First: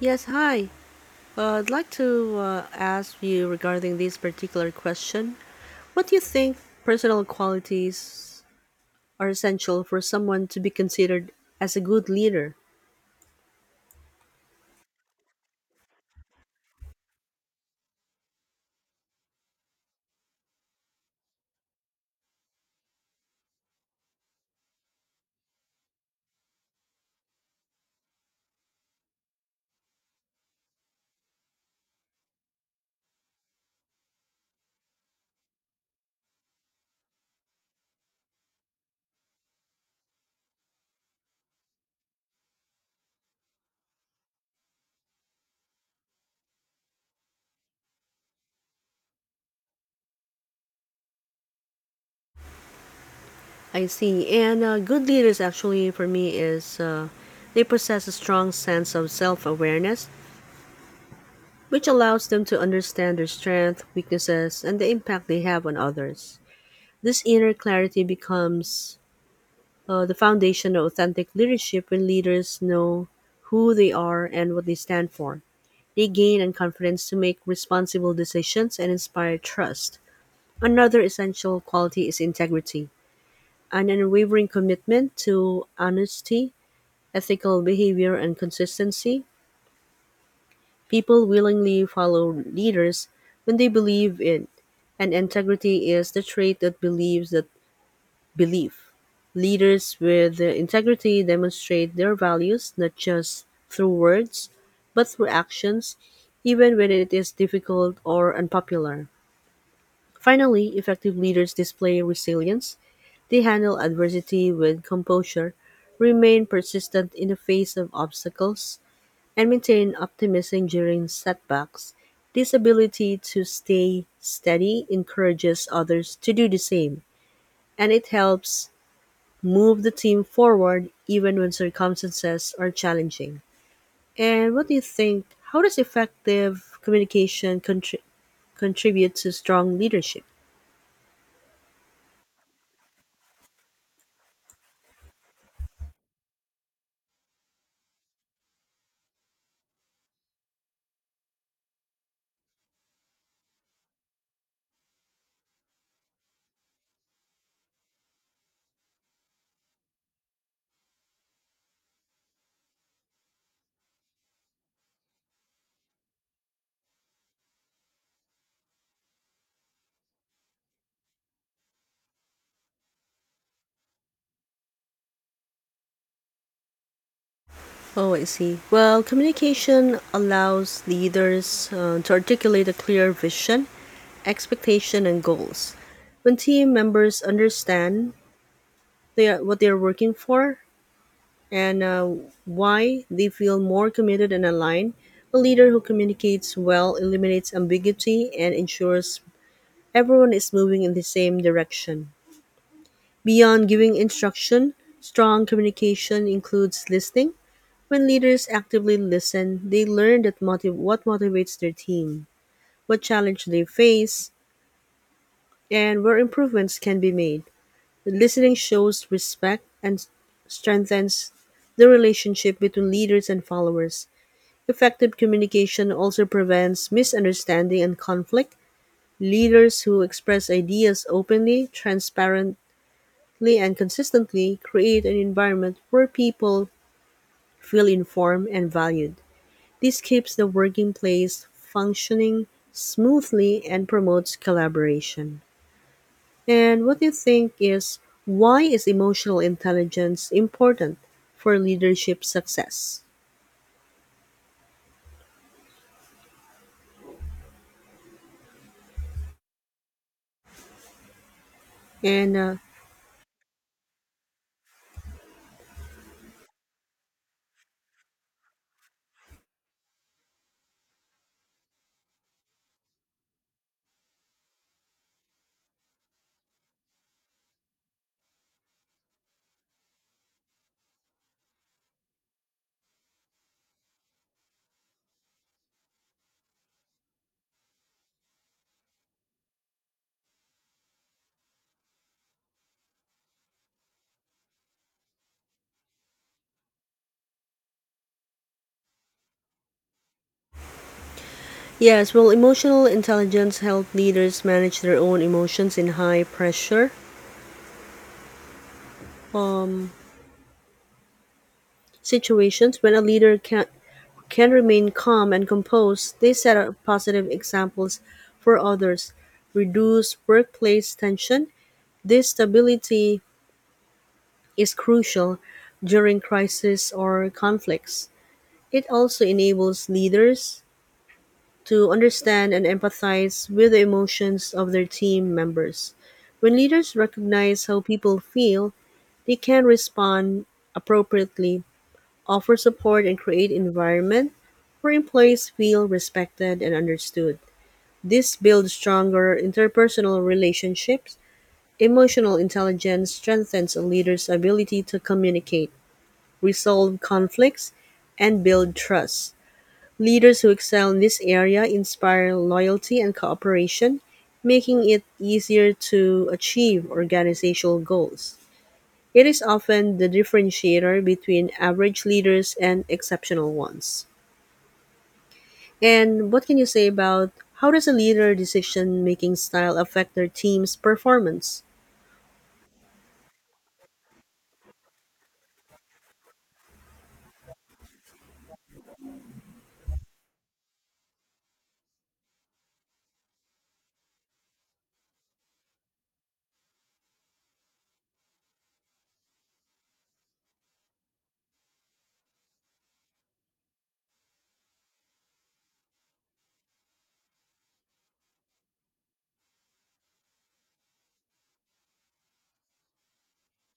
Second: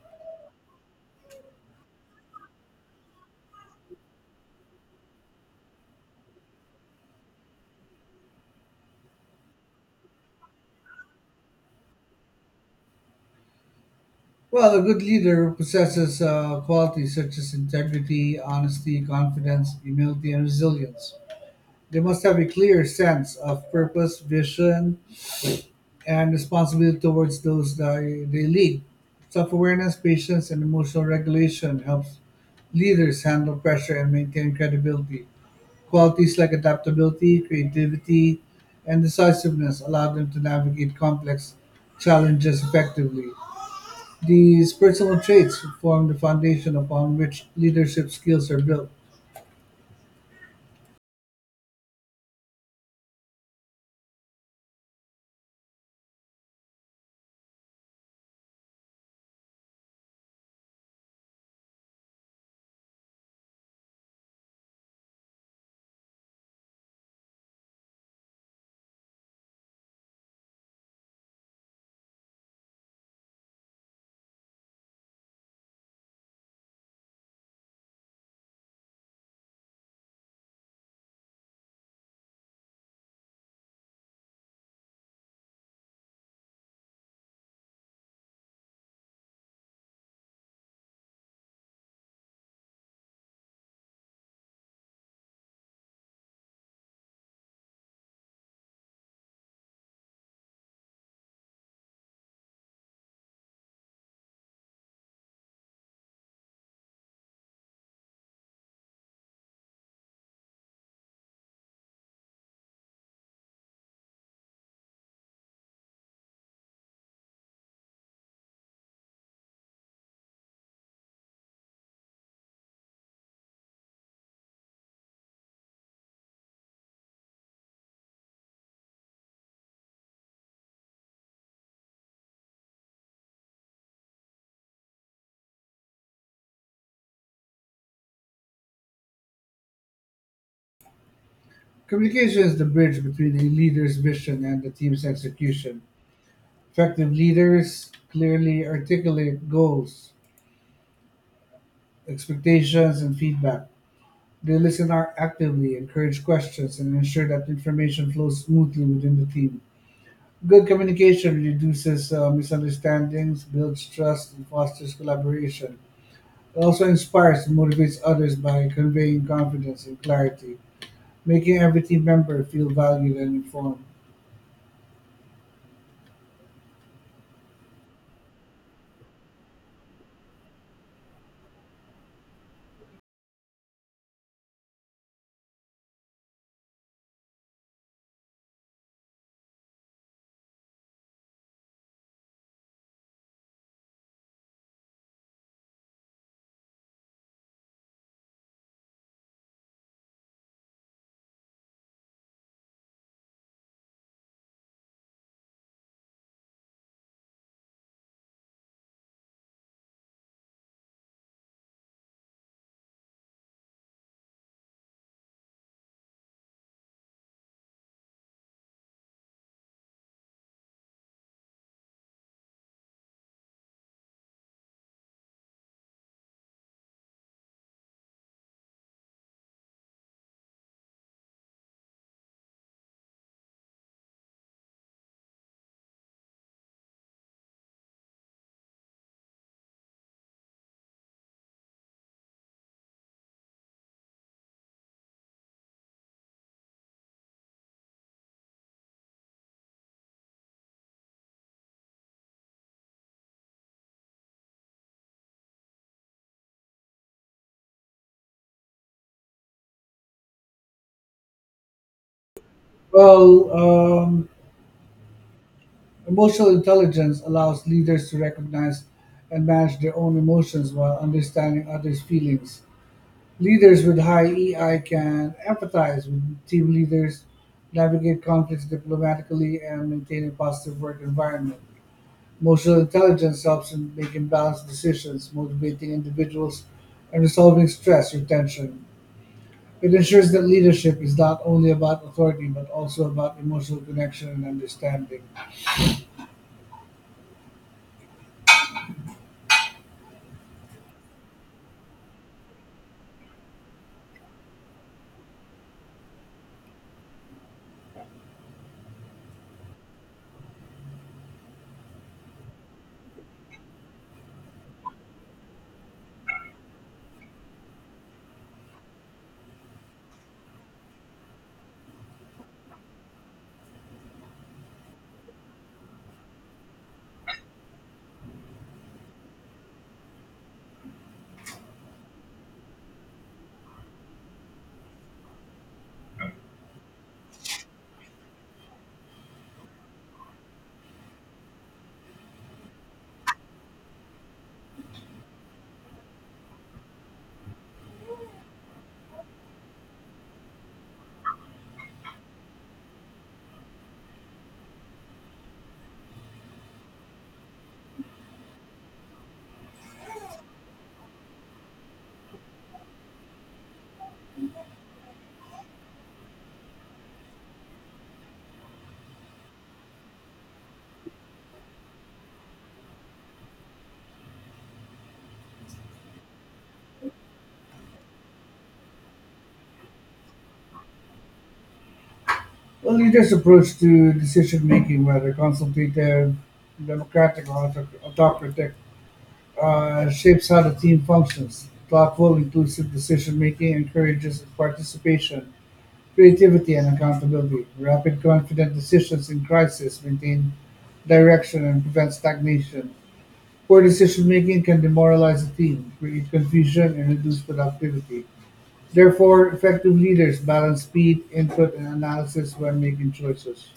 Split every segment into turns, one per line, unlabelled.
Yes, hi. I'd like to ask you regarding this particular question. What do you think personal qualities are essential for someone to be considered as a good leader?
Well, a good leader possesses qualities such as integrity, honesty, confidence, humility, and resilience. They must have a clear sense of purpose, vision, and responsibility towards those that they lead. Self awareness, patience, and emotional regulation helps leaders handle pressure and maintain credibility. Qualities like adaptability, creativity, and decisiveness allow them to navigate complex challenges effectively. These personal traits form the foundation upon which leadership skills are built.
I see. And good leaders, actually, for me, is they possess a strong sense of self awareness, which allows them to understand their strengths, weaknesses, and the impact they have on others. This inner clarity becomes the foundation of authentic leadership when leaders know who they are and what they stand for. They gain and confidence to make responsible decisions and inspire trust. Another essential quality is integrity, an unwavering commitment to honesty, ethical behavior, and consistency. People willingly follow leaders when they believe in, and integrity is the trait that believes that Belief: Leaders with integrity demonstrate their values not just through words, but through actions, even when it is difficult or unpopular. Finally, effective leaders display resilience. They handle adversity with composure, remain persistent in the face of obstacles, and maintain optimism during setbacks. This ability to stay steady encourages others to do the same, and it helps move the team forward even when circumstances are challenging. And what do you think? How does effective communication contribute to strong leadership?
Communication is the bridge between a leader's vision and the team's execution. Effective leaders clearly articulate goals, expectations, and feedback. They listen actively, encourage questions, and ensure that information flows smoothly within the team. Good communication reduces misunderstandings, builds trust, and fosters collaboration. It also inspires and motivates others by conveying confidence and clarity, making every team member feel valued and informed.
Oh, I see. Well, communication allows leaders to articulate a clear vision, expectation, and goals. When team members understand they are, what they are working for, and why they feel more committed and aligned. A leader who communicates well eliminates ambiguity and ensures everyone is moving in the same direction. Beyond giving instruction, strong communication includes listening. When leaders actively listen, they learn that what motivates their team, what challenge they face, and where improvements can be made. Listening shows respect and strengthens the relationship between leaders and followers. Effective communication also prevents misunderstanding and conflict. Leaders who express ideas openly, transparently, and consistently create an environment where people feel informed and valued. This keeps the working place functioning smoothly and promotes collaboration. And what do you think is why is emotional intelligence important for leadership success? And
Well, um, Emotional intelligence allows leaders to recognize and manage their own emotions while understanding others' feelings. Leaders with high EI can empathize with team leaders, navigate conflicts diplomatically, and maintain a positive work environment. Emotional intelligence helps in making balanced decisions, motivating individuals, and resolving stress or tension. It ensures that leadership is not only about authority but also about emotional connection and understanding.
Yes, well, emotional intelligence help leaders manage their own emotions in high pressure um, situations. When a leader can remain calm and composed, they set up positive examples for others, reduce workplace tension. This stability is crucial during crisis or conflicts. It also enables leaders to understand and empathize with the emotions of their team members. When leaders recognize how people feel, they can respond appropriately, offer support, and create environment where employees feel respected and understood. This builds stronger interpersonal relationships. Emotional intelligence strengthens a leader's ability to communicate, resolve conflicts, and build trust. Leaders who excel in this area inspire loyalty and cooperation, making it easier to achieve organizational goals. It is often the differentiator between average leaders and exceptional ones. And what can you say about how does a leader decision making style affect their team's performance?
A leader's approach to decision making, whether consultative, democratic, or autocratic, shapes how the team functions. Thoughtful, inclusive decision making encourages participation, creativity, and accountability. Rapid confident decisions in crisis maintain direction and prevent stagnation. Poor decision-making can demoralize a team, create confusion, and reduce productivity. Therefore, effective leaders balance speed, input, and analysis when making choices.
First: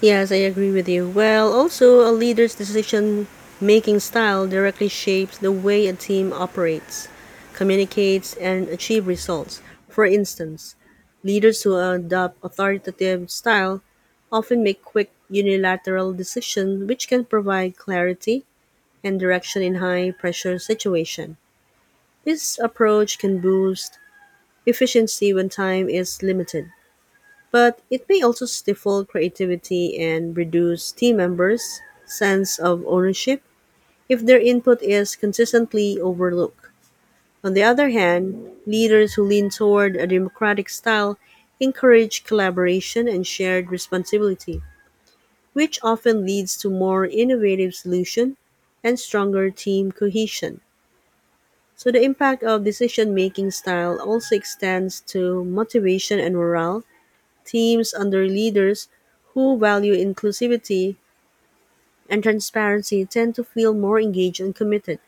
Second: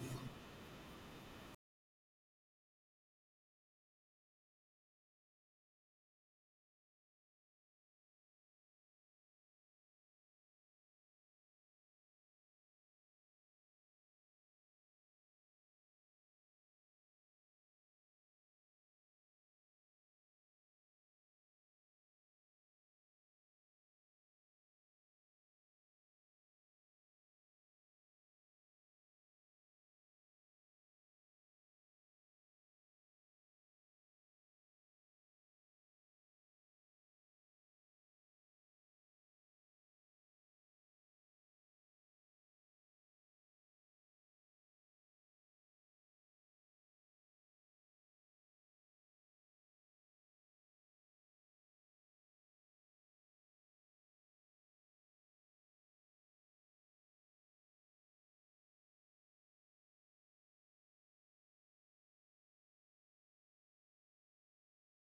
Yes, I agree with you. Well, also, a leader's decision making style directly shapes the way a team operates, communicates, and achieves results. For instance, leaders who adopt authoritative style often make quick unilateral decisions which can provide clarity and direction in high pressure situations. This approach can boost efficiency when time is limited, but it may also stifle creativity and reduce team members' sense of ownership if their input is consistently overlooked. On the other hand, leaders who lean toward a democratic style encourage collaboration and shared responsibility, which often leads to more innovative solutions and stronger team cohesion. So the impact of decision-making style also extends to motivation and morale. Teams under leaders who value inclusivity and transparency tend to feel more engaged and committed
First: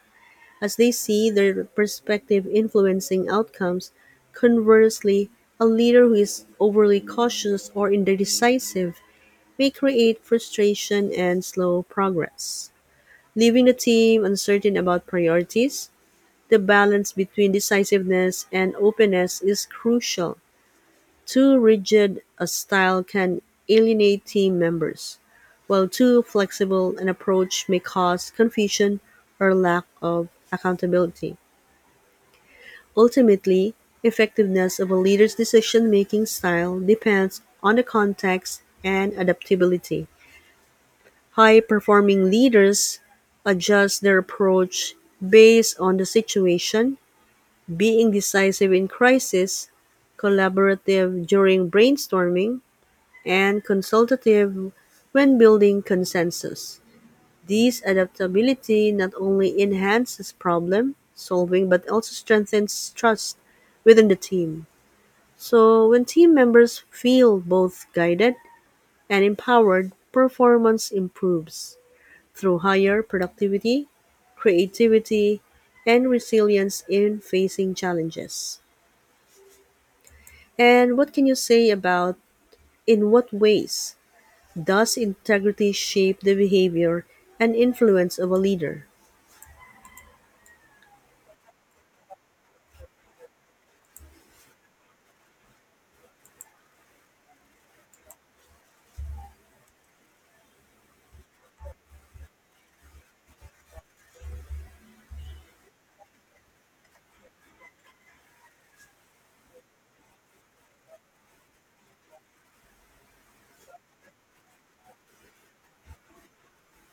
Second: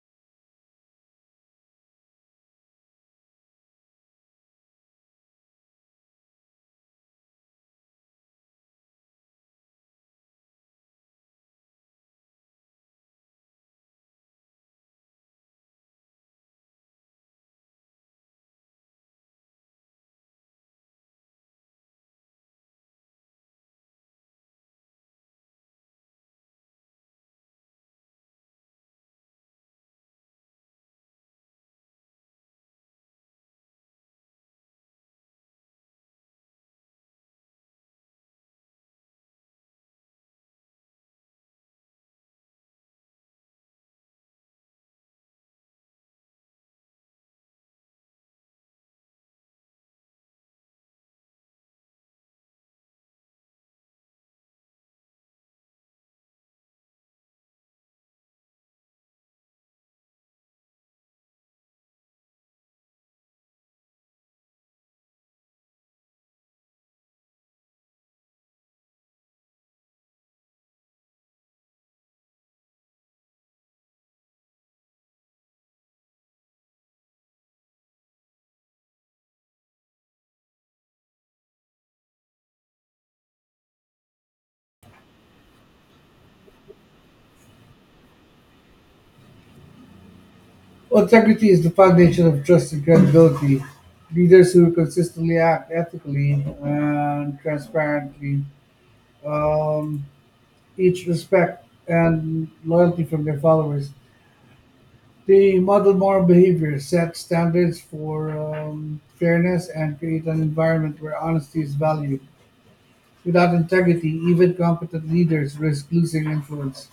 as they see their perspective influencing outcomes. Conversely, a leader who is overly cautious or indecisive may create frustration and slow progress, leaving the team uncertain about priorities. The balance between decisiveness and openness is crucial. Too rigid a style can alienate team members, while too flexible an approach may cause confusion or lack of accountability. Ultimately, effectiveness of a leader's decision-making style depends on the context and adaptability. High-performing leaders adjust their approach based on the situation, being decisive in crisis, collaborative during brainstorming, and consultative when building consensus. This adaptability not only enhances problem solving but also strengthens trust within the team. So, when team members feel both guided and empowered, performance improves through higher productivity, creativity, and resilience in facing challenges. And what can you say about, in what ways does integrity shape the behavior and influence of a leader?
Integrity is the foundation of trust and credibility. Leaders who consistently act ethically and transparently um, each respect and loyalty from their followers. They model moral behavior, set standards for fairness, and create an environment where honesty is valued. Without integrity, even competent leaders risk losing influence,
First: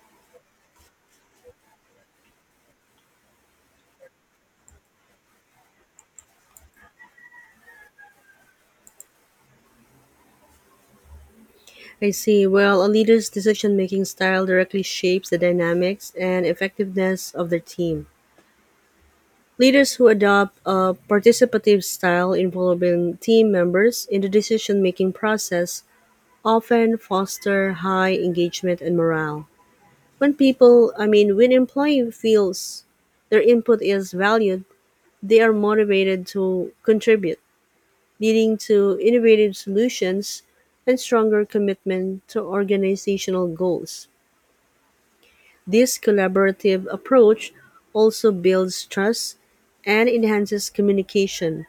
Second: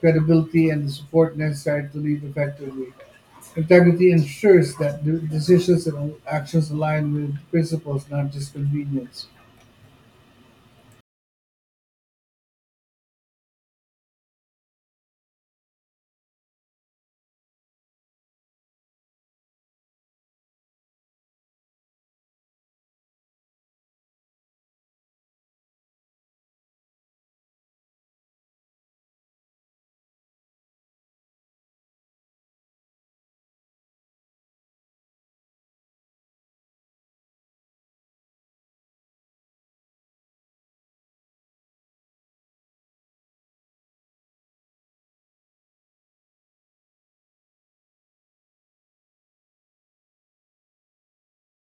credibility, and the support necessary to lead effectively. Integrity ensures that the decisions and actions align with principles, not just convenience.
I see. Well, a leader's decision making style directly shapes the dynamics and effectiveness of their team. Leaders who adopt a participative style involving team members in the decision making process often foster high engagement and morale. When people, I mean, when employee feels their input is valued, they are motivated to contribute, leading to innovative solutions and stronger commitment to organizational goals. This collaborative approach also builds trust and enhances communication,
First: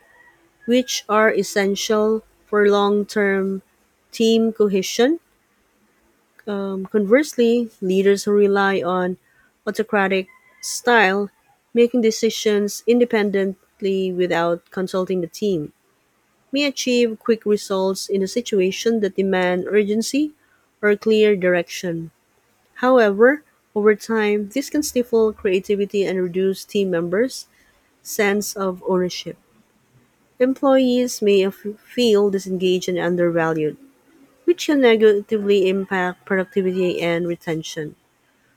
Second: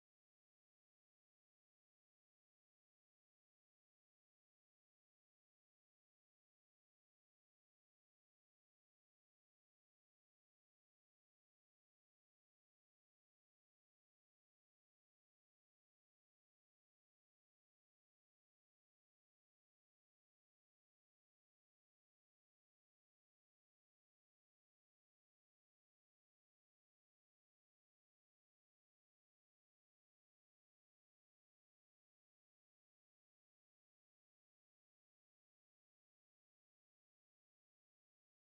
which are essential for long term team cohesion. Conversely, leaders who rely on autocratic style making decisions independently without consulting the team may achieve quick results in a situation that demand urgency or clear direction. However, over time, this can stifle creativity and reduce team members' sense of ownership. Employees may feel disengaged and undervalued, which can negatively impact productivity and retention.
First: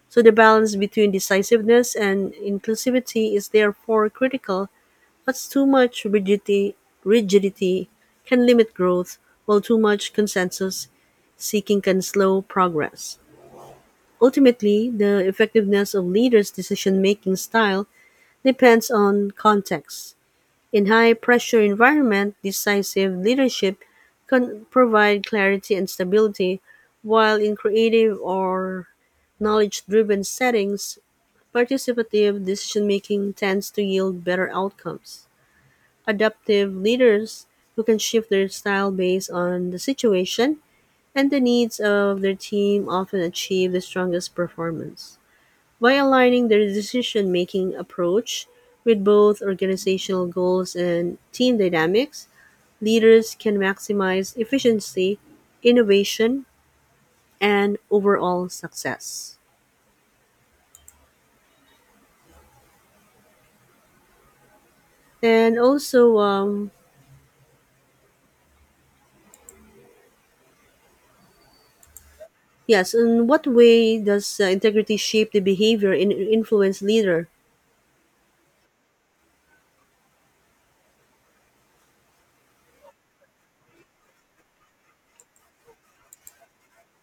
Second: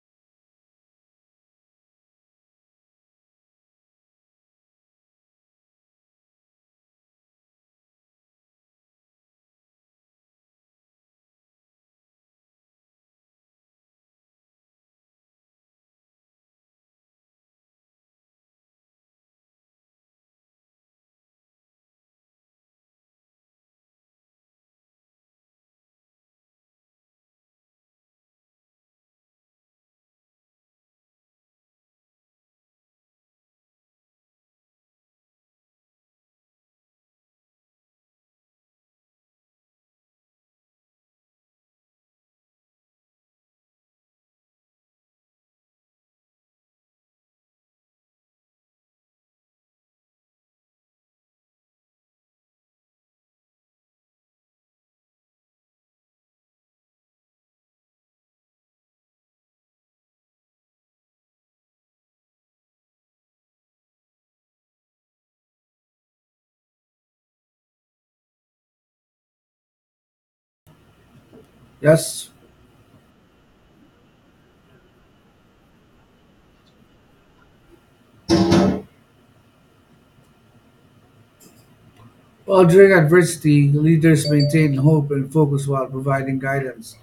So, the balance between decisiveness and inclusivity is therefore critical, but too much rigidity can limit growth, while too much consensus seeking can slow progress. Ultimately, the effectiveness of leaders' decision making style depends on context. In high pressure environment, decisive leadership can provide clarity and stability, while in creative or knowledge driven settings, participative decision making tends to yield better outcomes. Adaptive leaders who can shift their style based on the situation and the needs of their team often achieve the strongest performance. By aligning their decision making approach with both organizational goals and team dynamics, leaders can maximize efficiency, innovation, and overall success. And also, um,
Yes.
yes, in what way does integrity shape the behavior and influence leader?
Well, during adversity, leaders maintain hope and focus while providing guidance.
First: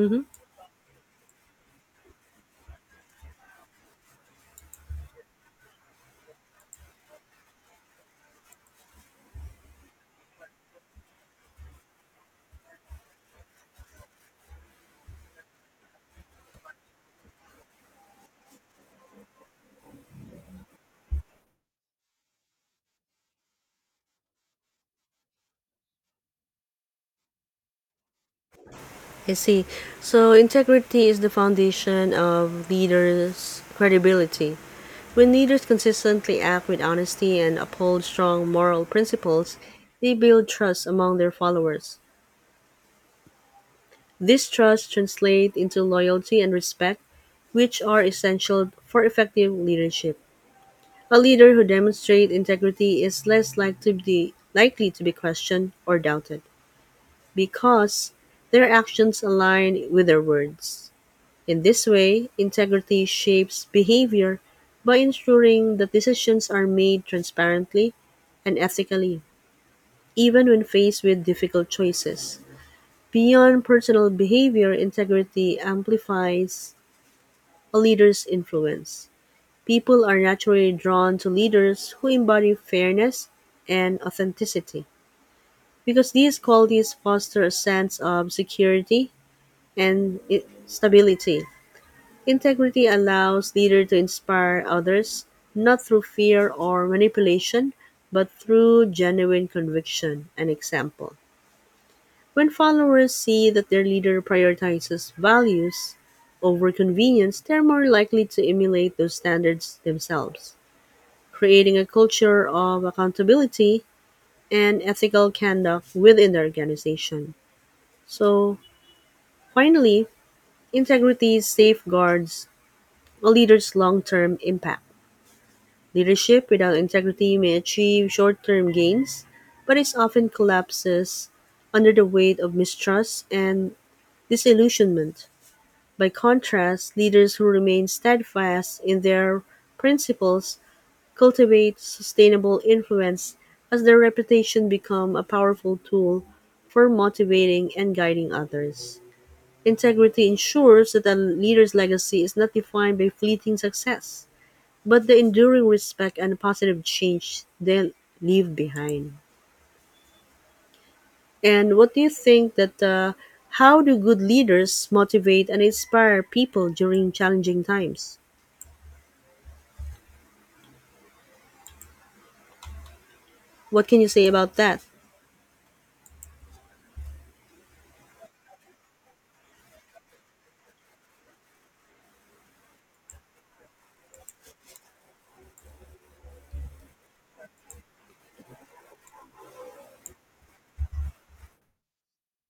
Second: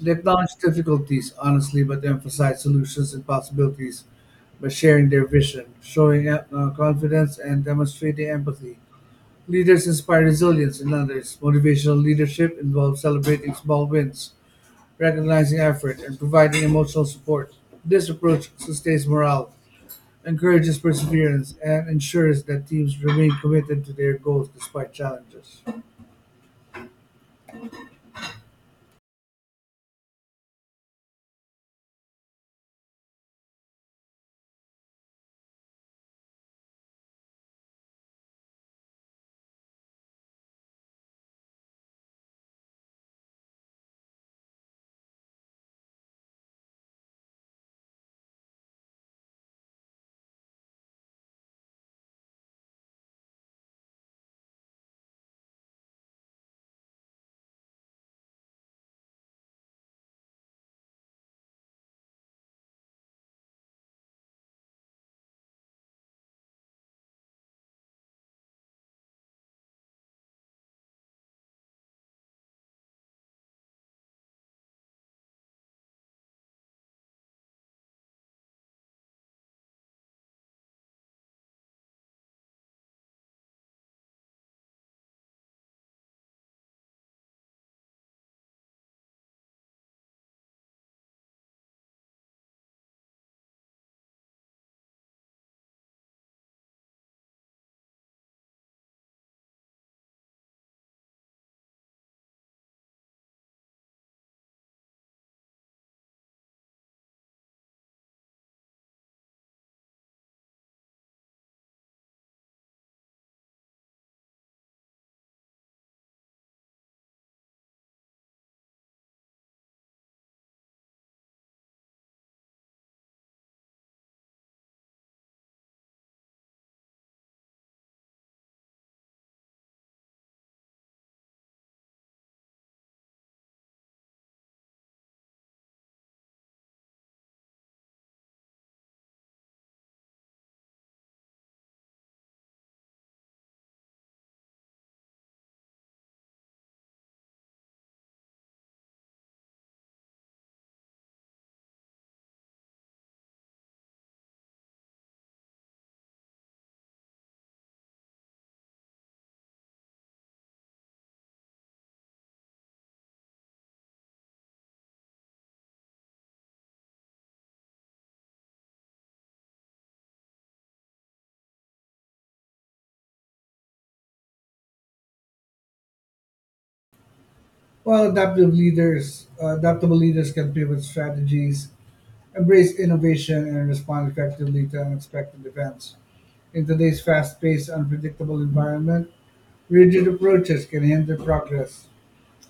They acknowledge difficulties honestly, but emphasize solutions and possibilities by sharing their vision, showing confidence, and demonstrating empathy. Leaders inspire resilience in others. Motivational leadership involves celebrating small wins, recognizing effort, and providing emotional support. This approach sustains morale, encourages perseverance, and ensures that teams remain committed to their goals despite challenges.
I see. So, integrity is the foundation of leaders' credibility. When leaders consistently act with honesty and uphold strong moral principles, they build trust among their followers. This trust translates into loyalty and respect, which are essential for effective leadership. A leader who demonstrates integrity is less likely to be questioned or doubted because their actions align with their words. In this way, integrity shapes behavior by ensuring that decisions are made transparently and ethically, even when faced with difficult choices. Beyond personal behavior, integrity amplifies a leader's influence. People are naturally drawn to leaders who embody fairness and authenticity because these qualities foster a sense of security and stability. Integrity allows leaders to inspire others not through fear or manipulation, but through genuine conviction and example. When followers see that their leader prioritizes values over convenience, they're more likely to emulate those standards themselves, creating a culture of accountability and ethical conduct within the organization. So, finally, integrity safeguards a leader's long term impact. Leadership without integrity may achieve short term gains, but it often collapses under the weight of mistrust and disillusionment. By contrast, leaders who remain steadfast in their principles cultivate sustainable influence as their reputation becomes a powerful tool for motivating and guiding others. Integrity ensures that a leader's legacy is not defined by fleeting success but the enduring respect and positive change they leave behind. And what do you think that how do good leaders motivate and inspire people during challenging times? What can you say about that?
Adaptable leaders can pivot strategies, embrace innovation, and respond effectively to unexpected events. In today's fast-paced, unpredictable environment, rigid approaches can hinder progress.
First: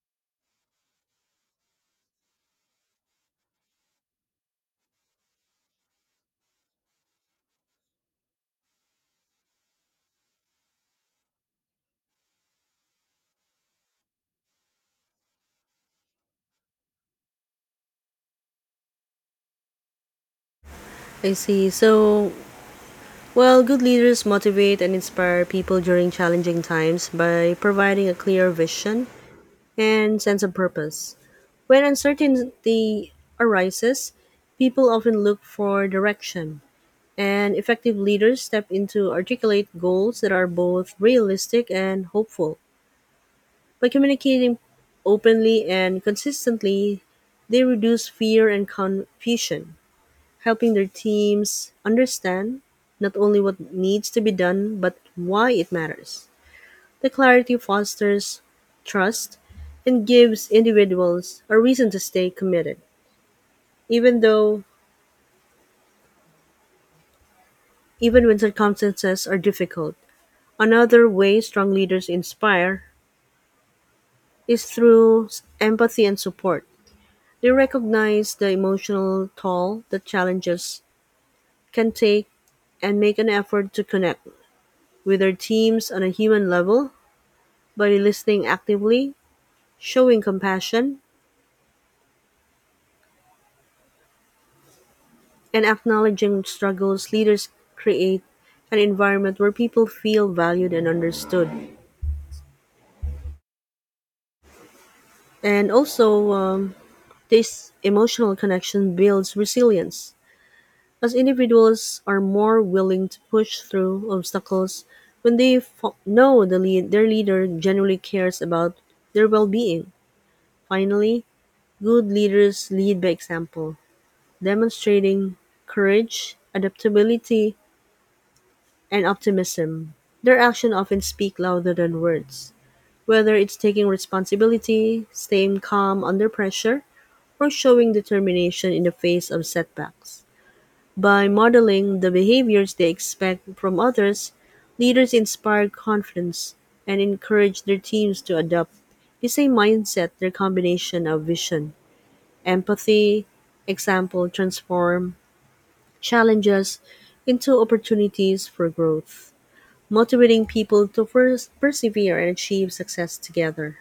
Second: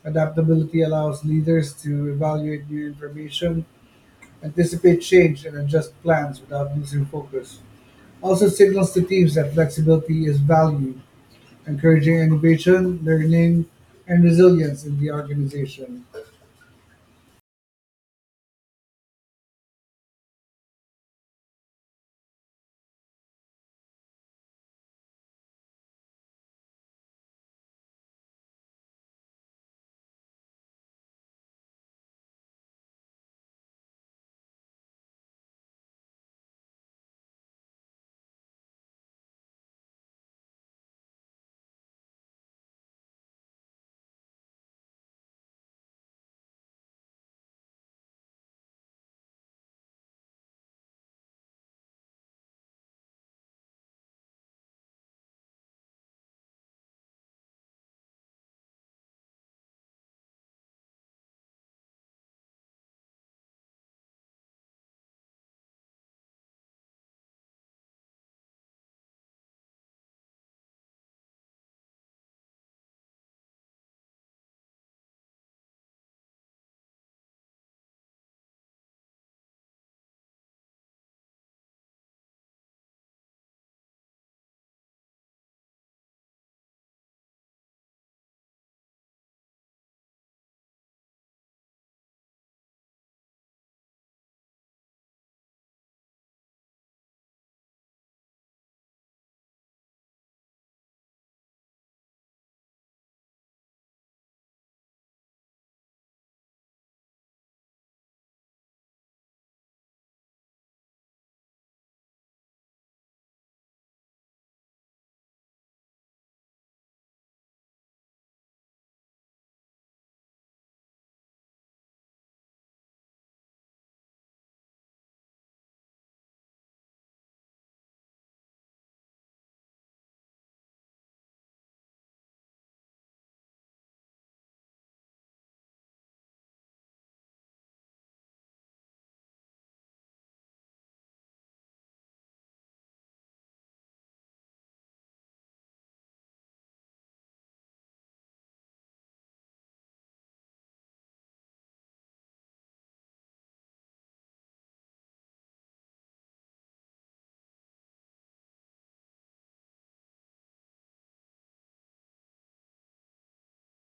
Adaptability allows leaders to evaluate new information, anticipate change, and adjust plans without losing focus. Also signals to teams that flexibility is valued, encouraging innovation, learning, and resilience in the organization.
I see. So, well, good leaders motivate and inspire people during challenging times by providing a clear vision and sense of purpose. When uncertainty arises, people often look for direction. And effective leaders step in to articulate goals that are both realistic and hopeful. By communicating openly and consistently, they reduce fear and confusion, helping their teams understand not only what needs to be done, but why it matters. The clarity fosters trust and gives individuals a reason to stay committed, even though even when circumstances are difficult. Another way strong leaders inspire is through empathy and support. They recognize the emotional toll that challenges can take and make an effort to connect with their teams on a human level by listening actively, showing compassion, and acknowledging struggles. Leaders create an environment where people feel valued and understood. And also, um, this emotional connection builds resilience, as individuals are more willing to push through obstacles when they know the their leader genuinely cares about their well-being. Finally, good leaders lead by example, demonstrating courage, adaptability, and optimism. Their actions often speak louder than words, whether it's taking responsibility, staying calm under pressure, or showing determination in the face of setbacks. By modeling the behaviors they expect from others, leaders inspire confidence and encourage their teams to adopt the same mindset. Their combination of vision, empathy, example transform challenges into opportunities for growth, motivating people to first persevere and achieve success together.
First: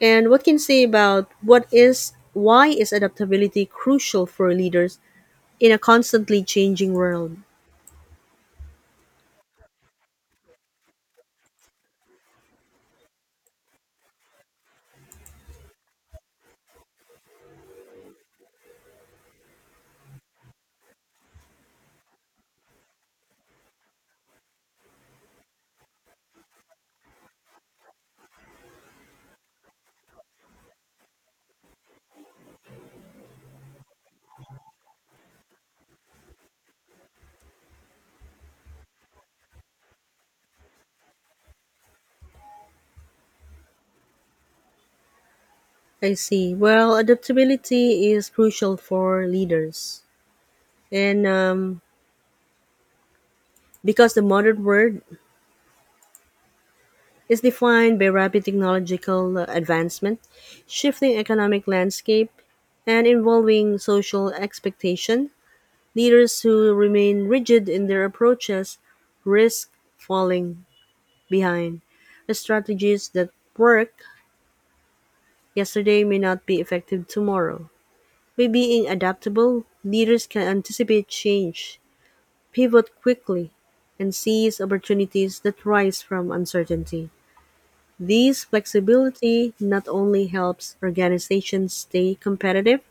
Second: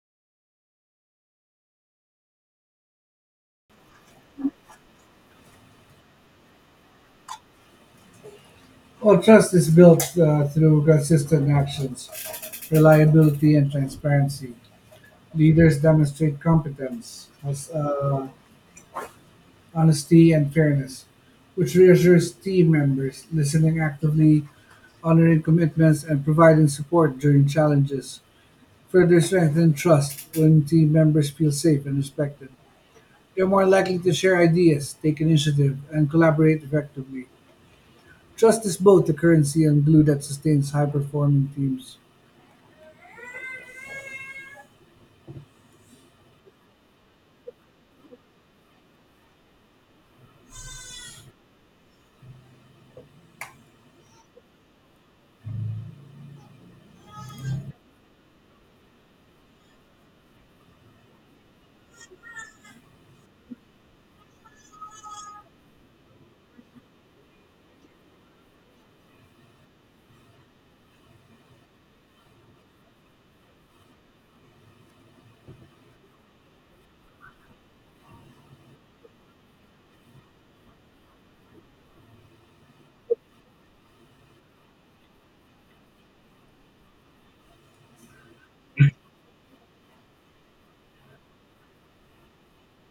And what can you say about what is why is adaptability crucial for leaders in a constantly changing world?
Well, trust is built through consistent actions, reliability, and transparency. Leaders demonstrate competence, honesty, and fairness, which reassures team members, listening actively, honoring commitments, and providing support during challenges. Further strengthen trust when team members feel safe and respected. They're more likely to share ideas, take initiative, and collaborate effectively. Trust is both the currency and glue that sustains high performing teams.
I see. Well, adaptability is crucial for leaders. And Because the modern world is defined by rapid technological advancement, shifting economic landscape, and involving social expectation, leaders who remain rigid in their approaches risk falling behind. The strategies that work yesterday may not be effective tomorrow. By being adaptable, leaders can anticipate change pivot quickly, and seize opportunities that rise from uncertainty. This flexibility not only helps organizations stay competitive,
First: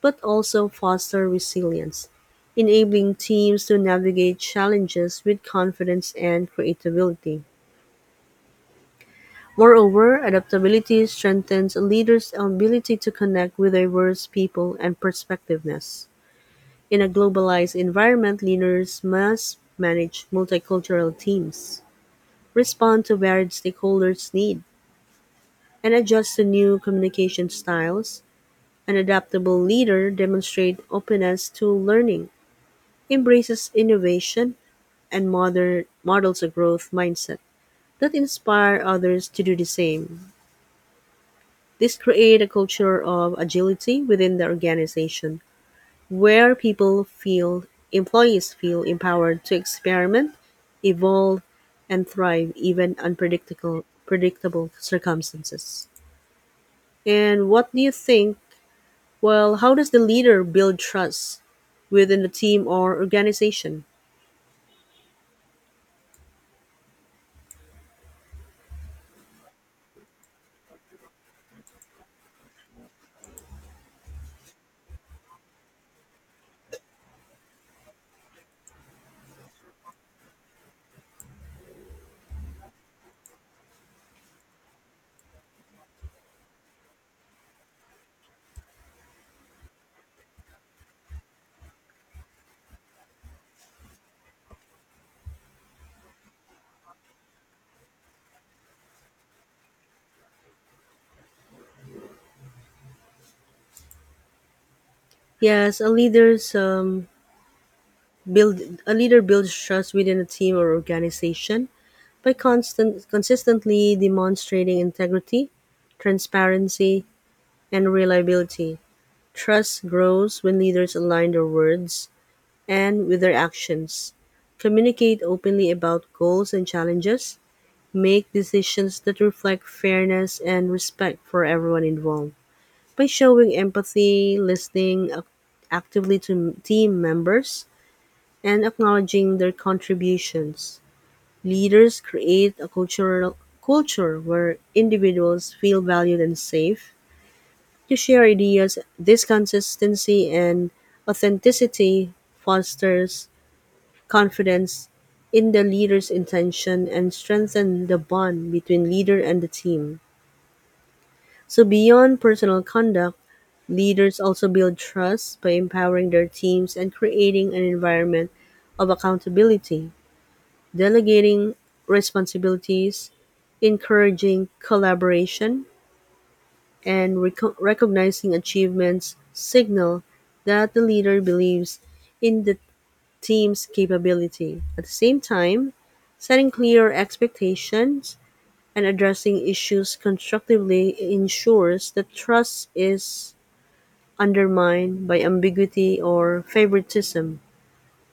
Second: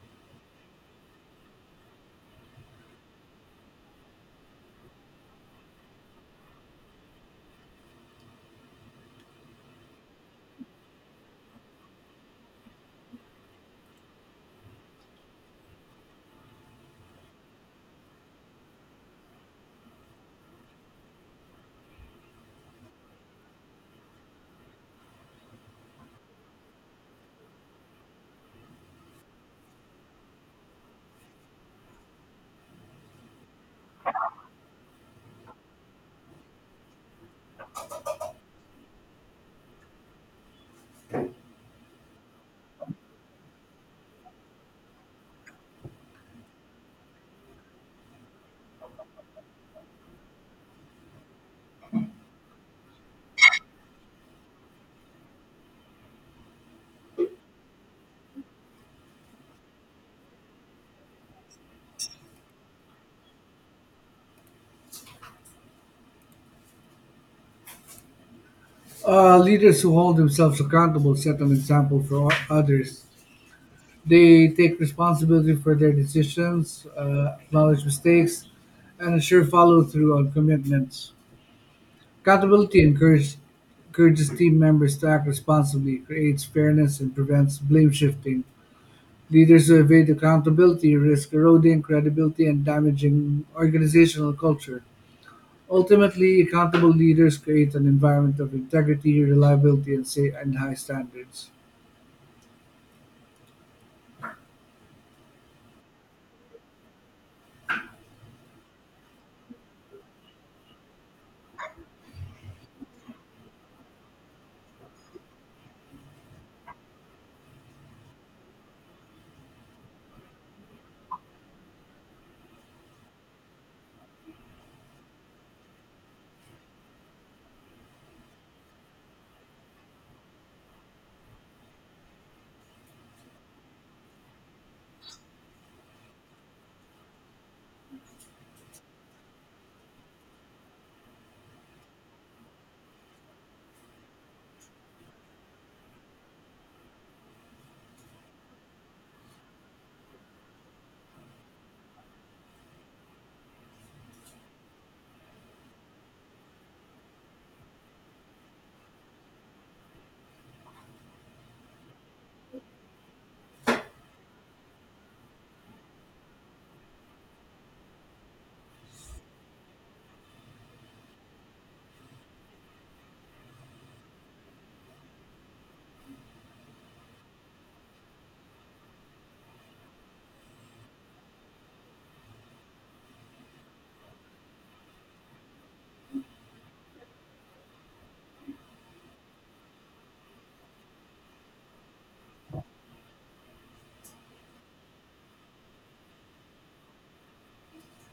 but also foster resilience, enabling teams to navigate challenges with confidence and creativity. Moreover, adaptability strengthens a leader's ability to connect with diverse people and perspectives. In a globalized environment, leaders must manage multicultural teams respond to varied stakeholders' needs, and adjust to new communication styles. An adaptable leader demonstrates openness to learning, embraces innovation, and models a growth mindset that inspire others to do the same. This creates a culture of agility within the organization where people feel employees feel empowered to experiment, evolve, and thrive even unpredictable predictable circumstances. And what do you think? Well, how does the leader build trust within the team or organization?
Leaders who hold themselves accountable set an example for others. They take responsibility for their decisions, acknowledge mistakes, and ensure follow through on commitments. Accountability encourage, encourages team members to act responsibly, creates fairness, and prevents blame shifting. Leaders who evade accountability risk eroding credibility and damaging organizational culture. Ultimately, accountable leaders create an environment of integrity, reliability, and high standards.
Yes, a leader builds trust within a team or organization by constant consistently demonstrating integrity, transparency, and reliability. Trust grows when leaders align their words and with their actions, communicate openly about goals and challenges, make decisions that reflect fairness and respect for everyone involved. By showing empathy, actively to team members, and acknowledging their contributions, leaders create a cultural culture where individuals feel valued and safe to share ideas. This consistency and authenticity fosters confidence in the leader's intention and strengthen the bond between leader and the team. So, beyond personal conduct, leaders also build trust by empowering their teams and creating an environment of accountability, delegating responsibilities, encouraging collaboration, and recognizing achievements signal that the leader believes in the team's capability. At the same time, setting clear expectations and addressing issues constructively ensures that trust is undermined by ambiguity or favoritism.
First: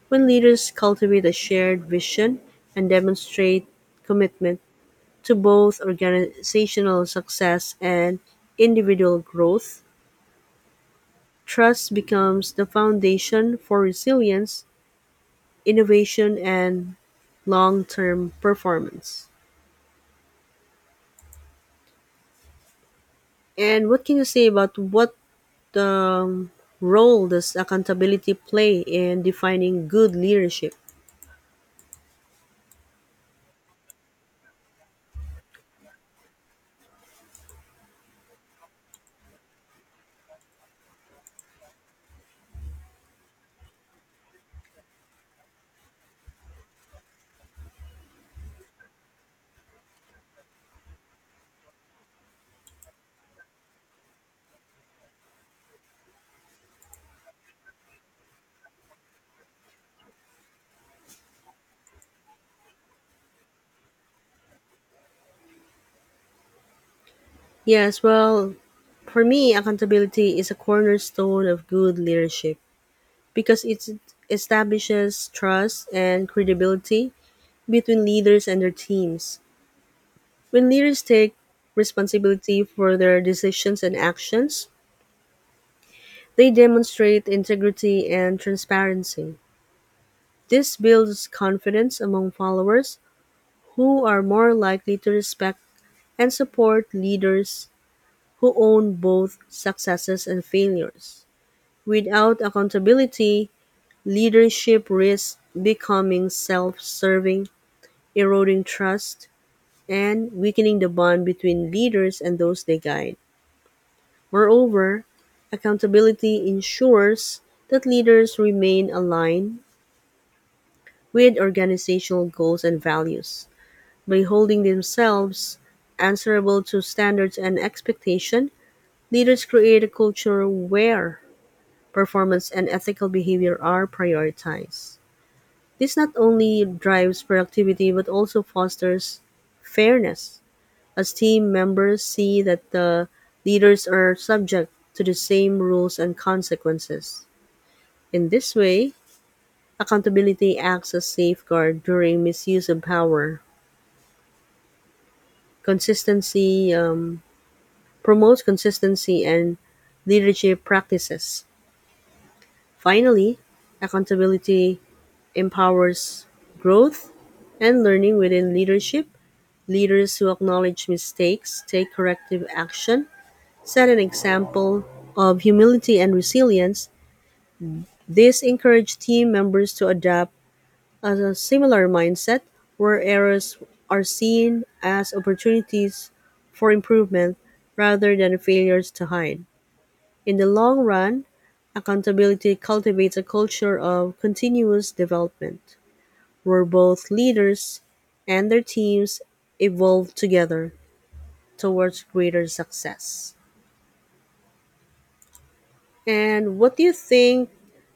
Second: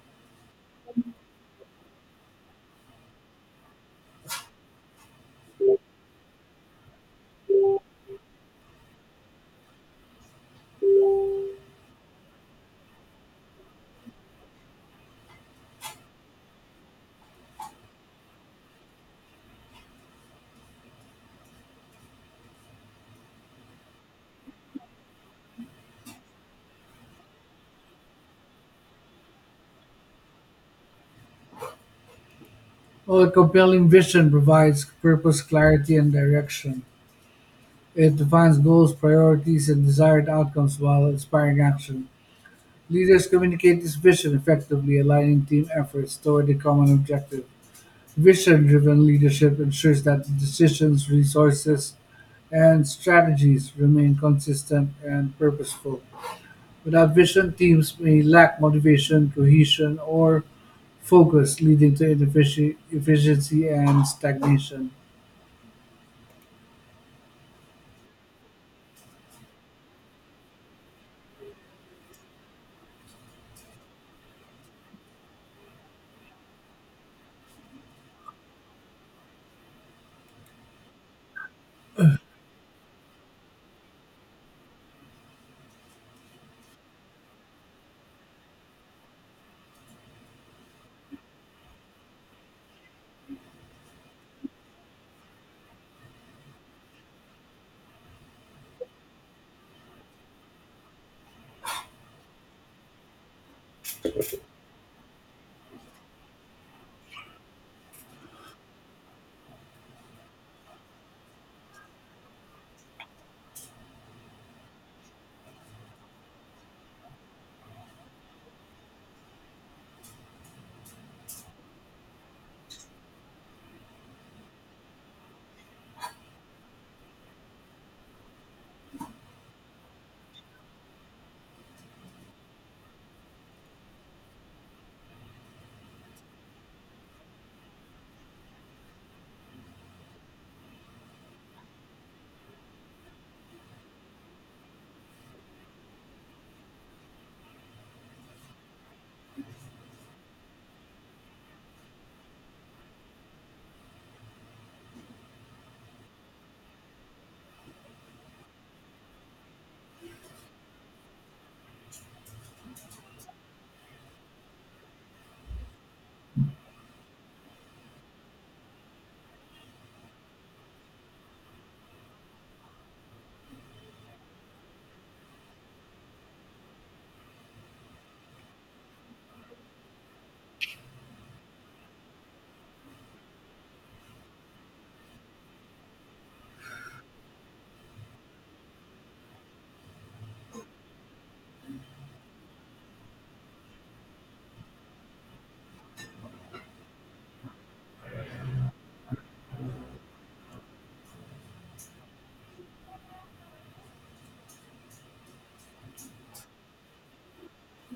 When leaders cultivate a shared vision and demonstrate commitment to both organizational success and individual growth, trust becomes the foundation for resilience, innovation, and long term performance. And what can you say about what um, role does accountability play in defining good leadership?
While a compelling vision provides purpose, clarity, and direction, it defines goals, priorities, and desired outcomes while inspiring action. Leaders communicate this vision effectively, aligning team efforts toward a common objective. Vision driven leadership ensures that decisions, resources, and strategies remain consistent and purposeful. Without vision, teams may lack motivation, cohesion, or focus, leading to efficiency and stagnation.
Yes, well, for me, accountability is a cornerstone of good leadership because it establishes trust and credibility between leaders and their teams. When leaders take responsibility for their decisions and actions, they demonstrate integrity and transparency. This builds confidence among followers who are more likely to respect and support leaders who own both successes and failures. Without accountability, leadership risks becoming self-serving, eroding trust, and weakening the bond between leaders and those they guide. Moreover, accountability ensures that leaders remain aligned with organizational goals and values. By holding themselves answerable to standards and expectation, leaders create a culture where performance and ethical behavior are prioritized. This not only drives productivity but also fosters fairness, as team members see that the leaders are subject to the same rules and consequences. In this way, accountability acts as safeguard during misuse of power. Consistency Promotes consistency and leadership practices. Finally, accountability empowers growth and learning within leadership. Leaders who acknowledge mistakes, take corrective action, set an example of humility and resilience. This encourage team members to adopt a similar mindset where errors are seen as opportunities for improvement rather than failures to hide. In the long run, accountability cultivates a culture of continuous development where both leaders and their teams evolve together towards greater success. And what do you think?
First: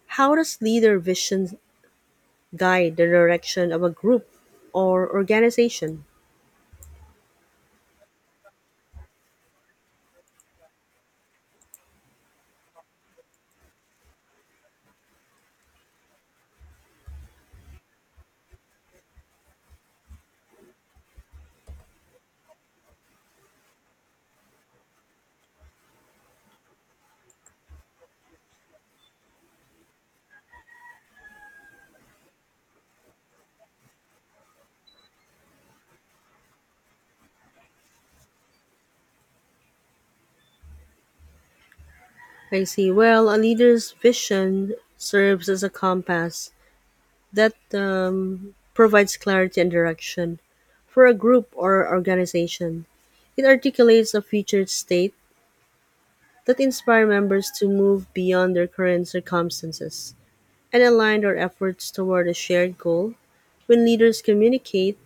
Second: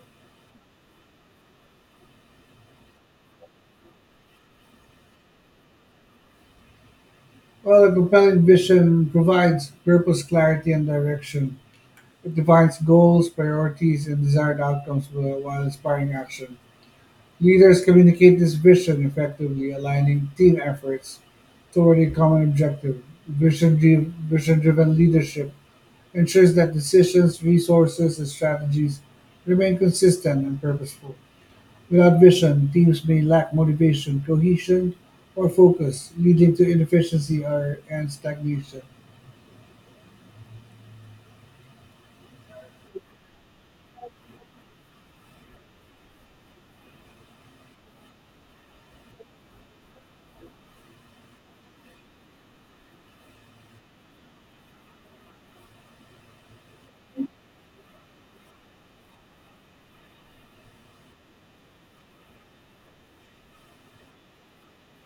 How does leader vision guide the direction of a group or organization?
While a compelling vision provides purpose, clarity, and direction, it defines goals, priorities, and desired outcomes while inspiring action. Leaders communicate this vision effectively, aligning team efforts toward a common objective. Vision driven leadership ensures that decisions, resources, and strategies remain consistent and purposeful. Without vision, teams may lack motivation, cohesion, or focus, leading to inefficiency or, and stagnation.
I see. Well, a leader's vision serves as a compass that provides clarity and direction for a group or organization. It articulates a future state that inspires members to move beyond their current circumstances and aligned our efforts toward a shared goal. When leaders communicate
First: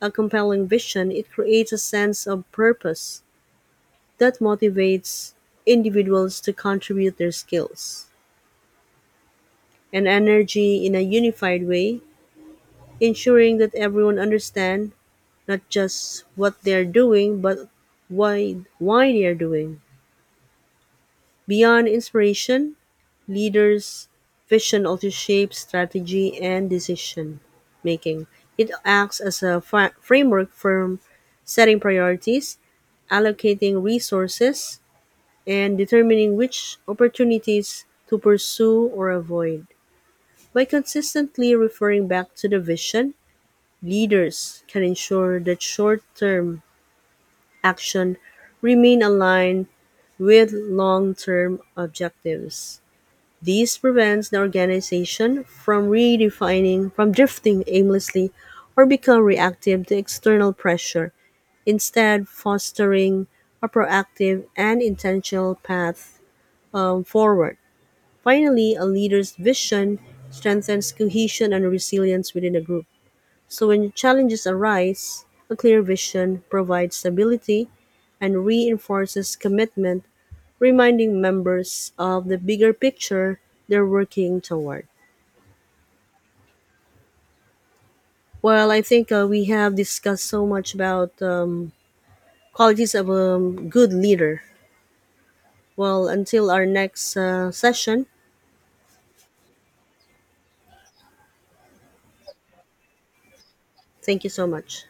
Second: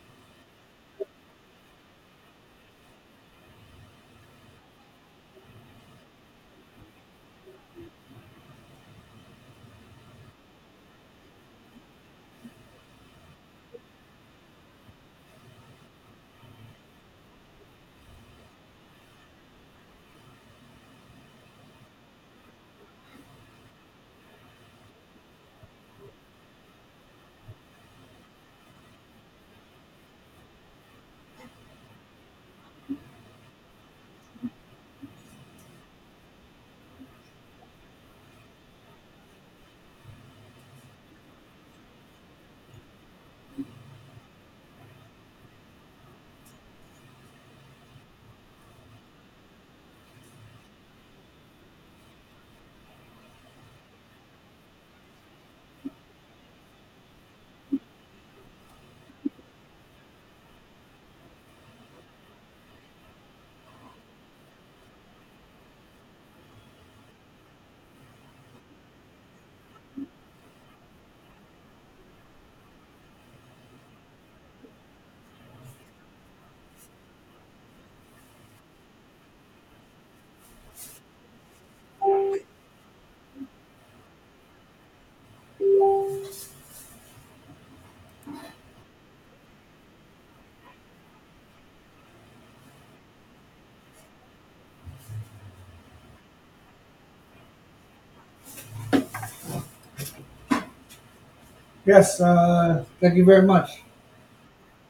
a compelling vision, it creates a sense of purpose that motivates individuals to contribute their skills and energy in a unified way, ensuring that everyone understands not just what they're doing, but why they're doing. Beyond inspiration, leaders' vision also shapes strategy and decision making. It acts as a framework for setting priorities, allocating resources, and determining which opportunities to pursue or avoid. By consistently referring back to the vision, leaders can ensure that short-term action remain aligned with long-term objectives. This prevents the organization from drifting aimlessly or become reactive to external pressure, instead fostering a proactive and intentional path forward. Finally, a leader's vision strengthens cohesion and resilience within a group. So when challenges arise, a clear vision provides stability and reinforces commitment, reminding members of the bigger picture they're working toward. Well, I think we have discussed so much about qualities of a good leader. Well, until our next session,
Yes, thank you very much.
thank you so much.